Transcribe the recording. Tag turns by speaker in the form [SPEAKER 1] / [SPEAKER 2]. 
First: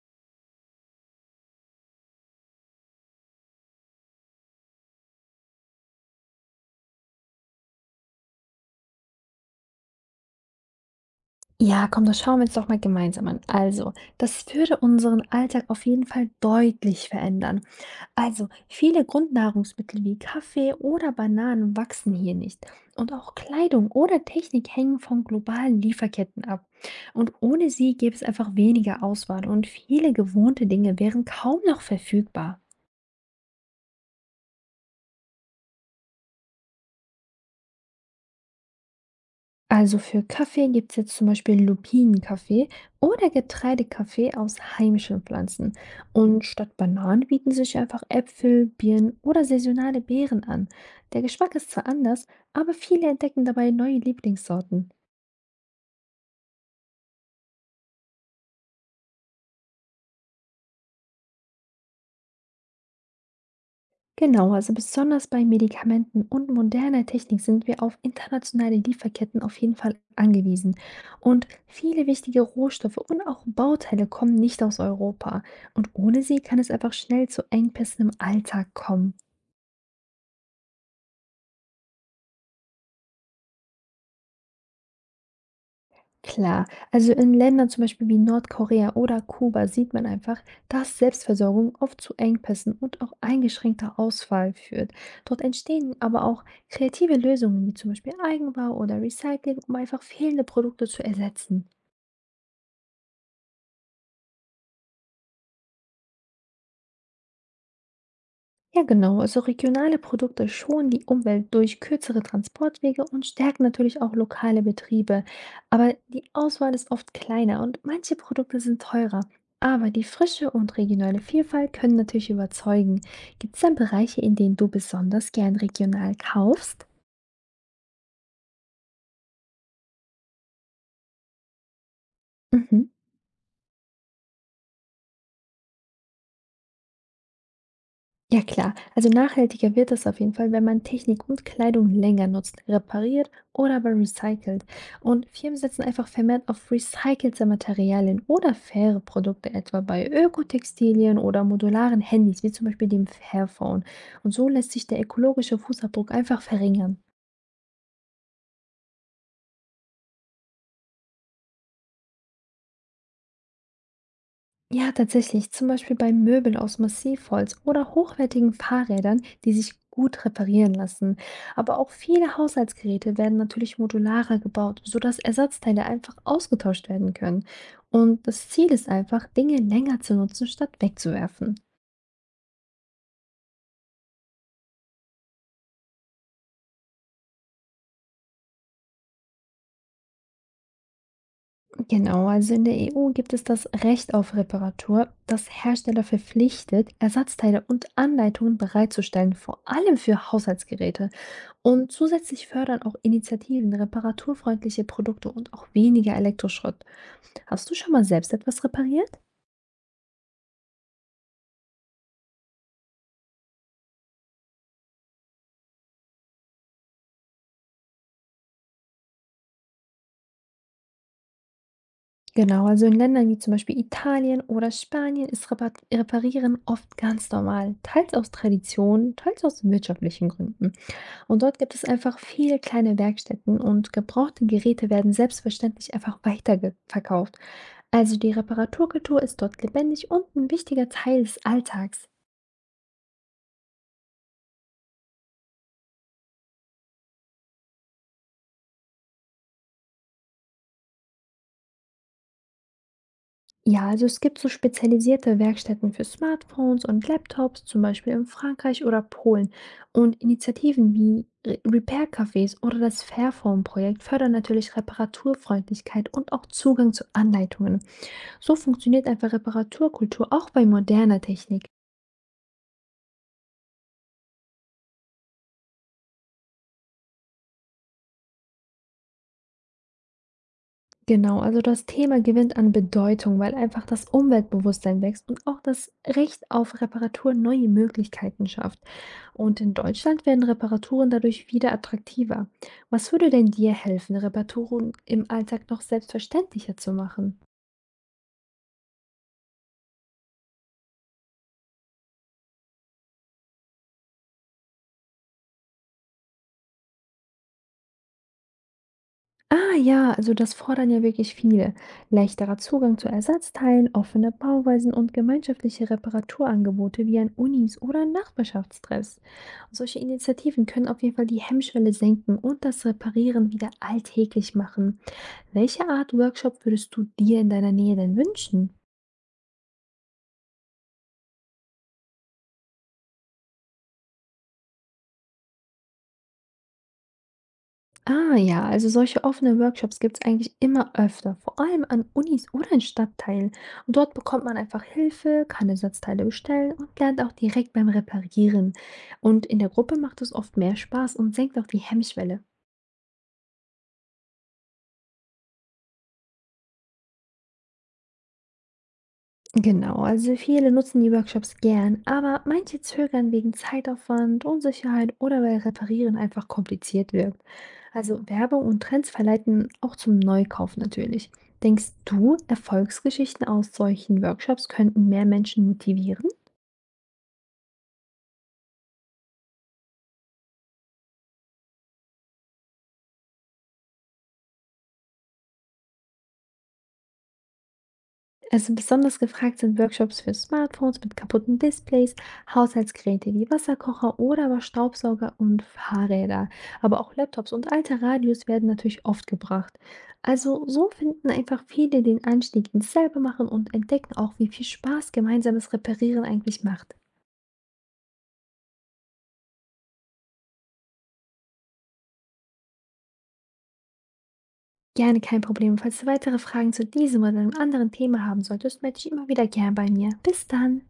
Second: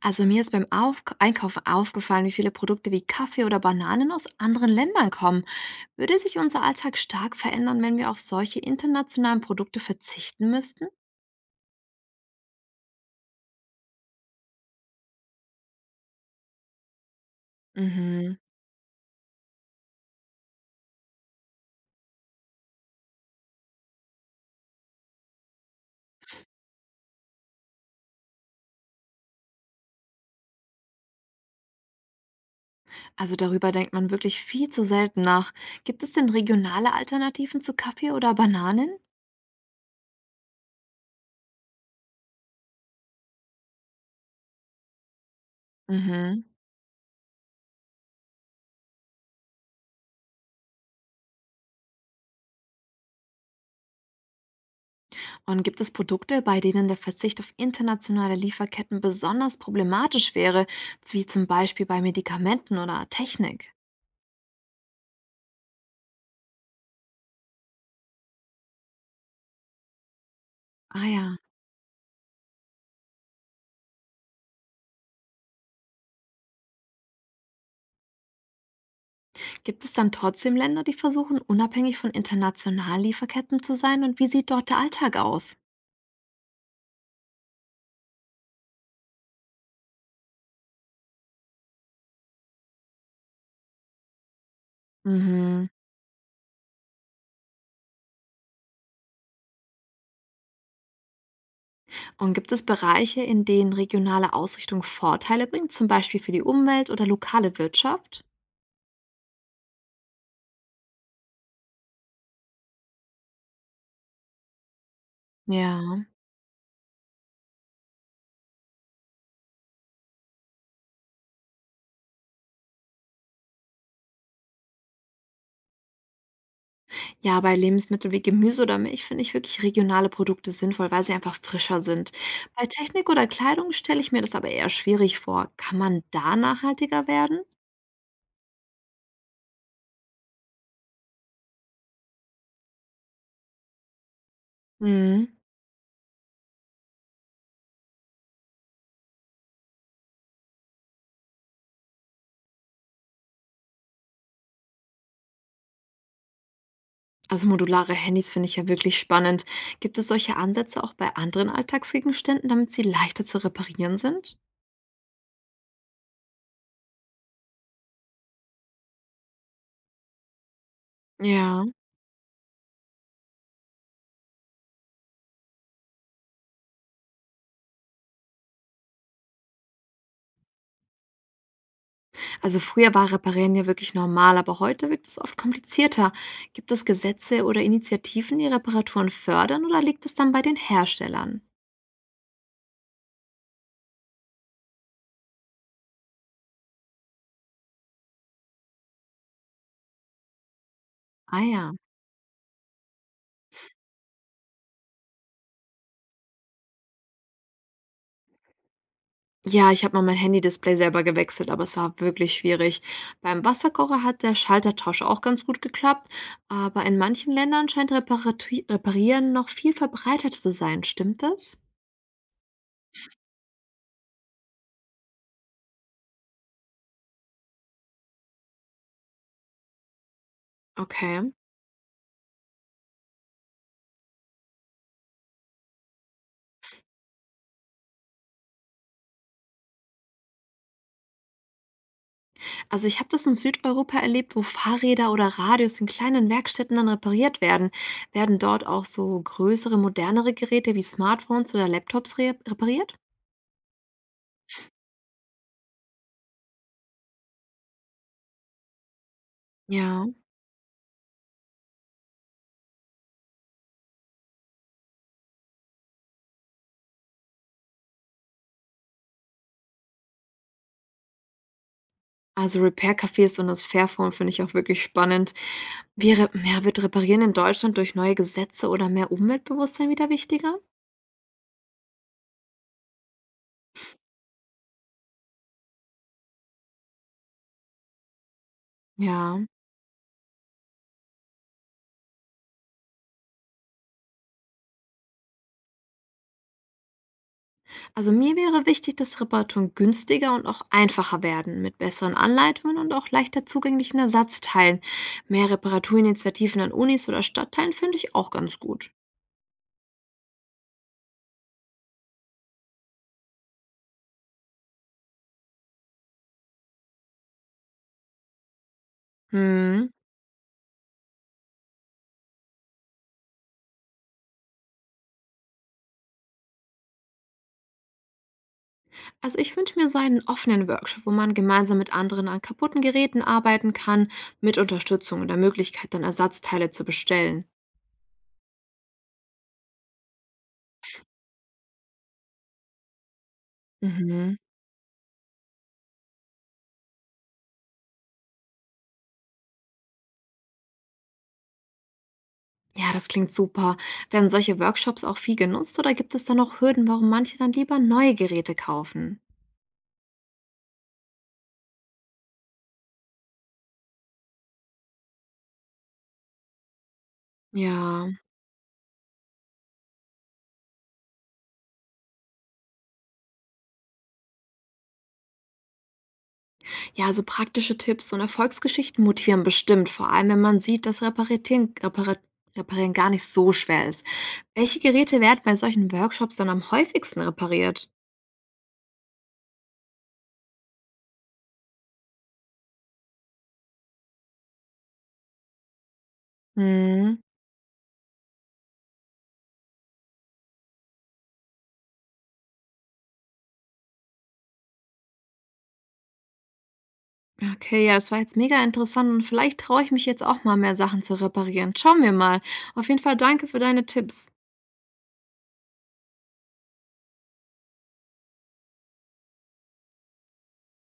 [SPEAKER 1] Also mir ist beim Auf Einkaufen aufgefallen, wie viele Produkte wie Kaffee oder Bananen aus anderen Ländern kommen. Würde sich unser Alltag stark verändern, wenn wir auf solche internationalen Produkte verzichten müssten?
[SPEAKER 2] Ja, komm, das schauen wir uns doch mal gemeinsam an. Also, das würde unseren Alltag auf jeden Fall deutlich verändern.
[SPEAKER 1] Mhm.
[SPEAKER 2] Also, viele Grundnahrungsmittel wie Kaffee oder Bananen wachsen hier nicht. Und auch Kleidung oder Technik hängen von globalen Lieferketten ab. Und ohne sie gäbe es einfach weniger Auswahl und viele gewohnte Dinge wären kaum noch verfügbar.
[SPEAKER 1] Also darüber denkt man wirklich viel zu selten nach. Gibt es denn regionale Alternativen zu Kaffee oder Bananen?
[SPEAKER 2] Also für Kaffee gibt es jetzt zum Beispiel Lupinenkaffee oder Getreidekaffee aus heimischen Pflanzen.
[SPEAKER 1] Mhm.
[SPEAKER 2] Und statt Bananen bieten sich einfach Äpfel, Birnen oder saisonale Beeren an. Der Geschmack ist zwar anders, aber viele entdecken dabei neue Lieblingssorten.
[SPEAKER 1] Und gibt es Produkte, bei denen der Verzicht auf internationale Lieferketten besonders problematisch wäre, wie zum Beispiel bei Medikamenten oder Technik?
[SPEAKER 2] Genau, also besonders bei Medikamenten und moderner Technik sind wir auf internationale Lieferketten auf jeden Fall angewiesen.
[SPEAKER 1] Ah ja.
[SPEAKER 2] Und viele wichtige Rohstoffe und auch Bauteile kommen nicht aus Europa. Und ohne sie kann es einfach schnell zu Engpässen im Alltag kommen.
[SPEAKER 1] Gibt es dann trotzdem Länder, die versuchen, unabhängig von internationalen Lieferketten zu sein? Und wie sieht dort der Alltag aus?
[SPEAKER 2] Klar, also in Ländern zum Beispiel wie Nordkorea oder Kuba sieht man einfach, dass Selbstversorgung oft zu Engpässen und auch eingeschränkter Auswahl führt. Dort
[SPEAKER 1] Mhm.
[SPEAKER 2] entstehen aber auch kreative Lösungen wie zum Beispiel Eigenbau oder Recycling, um einfach fehlende Produkte zu ersetzen.
[SPEAKER 1] Und gibt es Bereiche, in denen regionale Ausrichtung Vorteile bringt, zum Beispiel für die Umwelt oder lokale Wirtschaft?
[SPEAKER 2] Ja, genau. Also regionale Produkte schonen die Umwelt durch kürzere Transportwege und stärken natürlich auch lokale Betriebe. Aber
[SPEAKER 1] Ja.
[SPEAKER 2] die Auswahl ist oft kleiner und manche Produkte sind teurer. Aber die frische und regionale Vielfalt können natürlich überzeugen. Gibt es denn Bereiche, in denen du besonders gern regional kaufst?
[SPEAKER 1] Ja, bei Lebensmitteln wie Gemüse oder Milch finde ich wirklich regionale Produkte sinnvoll, weil sie einfach frischer sind. Bei
[SPEAKER 2] Mhm.
[SPEAKER 1] Technik oder Kleidung stelle ich mir das aber eher schwierig vor. Kann man da nachhaltiger werden?
[SPEAKER 2] Ja klar, also nachhaltiger wird es auf jeden Fall, wenn man Technik und Kleidung länger nutzt, repariert oder aber recycelt. Und
[SPEAKER 1] Mhm.
[SPEAKER 2] Firmen setzen einfach vermehrt auf recycelte Materialien oder faire Produkte, etwa bei Ökotextilien oder modularen Handys, wie zum Beispiel dem Fairphone. Und so lässt sich der ökologische Fußabdruck einfach verringern.
[SPEAKER 1] Also modulare Handys finde ich ja wirklich spannend. Gibt es solche Ansätze auch bei anderen Alltagsgegenständen, damit sie leichter zu reparieren sind?
[SPEAKER 2] Ja, tatsächlich. Zum Beispiel bei Möbeln aus Massivholz oder hochwertigen Fahrrädern, die sich gut reparieren lassen.
[SPEAKER 1] Ja.
[SPEAKER 2] Aber auch viele Haushaltsgeräte werden natürlich modularer gebaut, sodass Ersatzteile einfach ausgetauscht werden können. Und das Ziel ist einfach, Dinge länger zu nutzen, statt wegzuwerfen.
[SPEAKER 1] Also früher war Reparieren ja wirklich normal, aber heute wirkt es oft komplizierter. Gibt es Gesetze oder Initiativen, die Reparaturen fördern oder liegt es dann bei den Herstellern?
[SPEAKER 2] Genau, also in der EU gibt es das Recht auf Reparatur, das Hersteller verpflichtet, Ersatzteile und Anleitungen bereitzustellen, vor allem für Haushaltsgeräte.
[SPEAKER 1] Ah ja.
[SPEAKER 2] Und zusätzlich fördern auch Initiativen reparaturfreundliche Produkte und auch weniger Elektroschrott. Hast du schon mal selbst etwas repariert?
[SPEAKER 1] Ja, ich habe mal mein Handy-Display selber gewechselt, aber es war wirklich schwierig. Beim Wasserkocher hat der Schaltertausch auch ganz gut geklappt, aber in manchen Ländern scheint Reparati Reparieren noch viel verbreiteter zu sein. Stimmt das?
[SPEAKER 2] Genau, also in Ländern wie zum Beispiel Italien oder Spanien ist Reparieren oft ganz normal. Teils aus Tradition, teils aus wirtschaftlichen Gründen.
[SPEAKER 1] Okay.
[SPEAKER 2] Und dort gibt es einfach viele kleine Werkstätten und gebrauchte Geräte werden selbstverständlich einfach weiterverkauft. Also die Reparaturkultur ist dort lebendig und ein wichtiger Teil des Alltags.
[SPEAKER 1] Also ich habe das in Südeuropa erlebt, wo Fahrräder oder Radios in kleinen Werkstätten dann repariert werden. Werden dort auch so größere, modernere Geräte wie Smartphones oder Laptops re repariert?
[SPEAKER 2] Ja, also es gibt so spezialisierte Werkstätten für Smartphones und Laptops, zum Beispiel in Frankreich oder Polen.
[SPEAKER 1] Ja.
[SPEAKER 2] Und Initiativen wie Repair-Cafés oder das Fairphone-Projekt fördern natürlich Reparaturfreundlichkeit und auch Zugang zu Anleitungen. So funktioniert einfach Reparaturkultur auch bei moderner Technik.
[SPEAKER 1] Also Repair-Cafés und das Fairphone finde ich auch wirklich spannend. Wird Reparieren in Deutschland durch neue Gesetze oder mehr Umweltbewusstsein wieder wichtiger?
[SPEAKER 2] Genau, also das Thema gewinnt an Bedeutung, weil einfach das Umweltbewusstsein wächst und auch das Recht auf Reparatur neue Möglichkeiten schafft.
[SPEAKER 1] Ja.
[SPEAKER 2] Und in Deutschland werden Reparaturen dadurch wieder attraktiver. Was würde denn dir helfen, Reparaturen im Alltag noch selbstverständlicher zu machen?
[SPEAKER 1] Also mir wäre wichtig, dass Reparaturen günstiger und auch einfacher werden, mit besseren Anleitungen und auch leichter zugänglichen Ersatzteilen. Mehr Reparaturinitiativen an Unis oder Stadtteilen finde ich auch ganz gut.
[SPEAKER 2] Ah ja, also das fordern ja wirklich viele. Leichterer Zugang zu Ersatzteilen, offene Bauweisen und gemeinschaftliche Reparaturangebote wie an Unis oder Nachbarschaftstreffs.
[SPEAKER 1] Hm.
[SPEAKER 2] Solche Initiativen können auf jeden Fall die Hemmschwelle senken und das Reparieren wieder alltäglich machen. Welche Art Workshop würdest du dir in deiner Nähe denn wünschen?
[SPEAKER 1] Also ich wünsche mir so einen offenen Workshop, wo man gemeinsam mit anderen an kaputten Geräten arbeiten kann, mit Unterstützung und der Möglichkeit, dann Ersatzteile zu bestellen.
[SPEAKER 2] Ah ja, also solche offenen Workshops gibt es eigentlich immer öfter, vor allem an Unis oder in Stadtteilen. Und dort
[SPEAKER 1] Mhm.
[SPEAKER 2] bekommt man einfach Hilfe, kann Ersatzteile bestellen und lernt auch direkt beim Reparieren. Und in der Gruppe macht es oft mehr Spaß und senkt auch die Hemmschwelle.
[SPEAKER 1] Ja, das klingt super. Werden solche Workshops auch viel genutzt oder gibt es da noch Hürden, warum manche dann lieber neue Geräte kaufen?
[SPEAKER 2] Genau, also viele nutzen die Workshops gern, aber manche zögern wegen Zeitaufwand, Unsicherheit oder weil Reparieren einfach kompliziert wirkt.
[SPEAKER 1] Ja,
[SPEAKER 2] Also Werbung und Trends verleiten auch zum Neukauf natürlich. Denkst du, Erfolgsgeschichten aus solchen Workshops könnten mehr Menschen motivieren?
[SPEAKER 1] ja, also praktische Tipps und Erfolgsgeschichten motivieren bestimmt, vor allem wenn man sieht, dass Reparieren gar nicht so schwer ist. Welche Geräte werden bei solchen Workshops dann am häufigsten repariert?
[SPEAKER 2] Also besonders gefragt sind Workshops für Smartphones mit kaputten Displays, Haushaltsgeräte wie Wasserkocher oder aber Staubsauger und Fahrräder. Aber auch
[SPEAKER 1] Hm.
[SPEAKER 2] Laptops und alte Radios werden natürlich oft gebracht. Also so finden einfach viele den Anstieg, ins selber machen und entdecken auch, wie viel Spaß gemeinsames Reparieren eigentlich macht.
[SPEAKER 1] Okay, ja, das war jetzt mega interessant und vielleicht traue ich mich jetzt auch mal mehr Sachen zu reparieren. Schauen wir mal. Auf jeden Fall danke für deine Tipps.
[SPEAKER 2] Gerne kein Problem. Falls du weitere Fragen zu diesem oder einem anderen Thema haben solltest, melde dich immer wieder gern bei mir. Bis dann!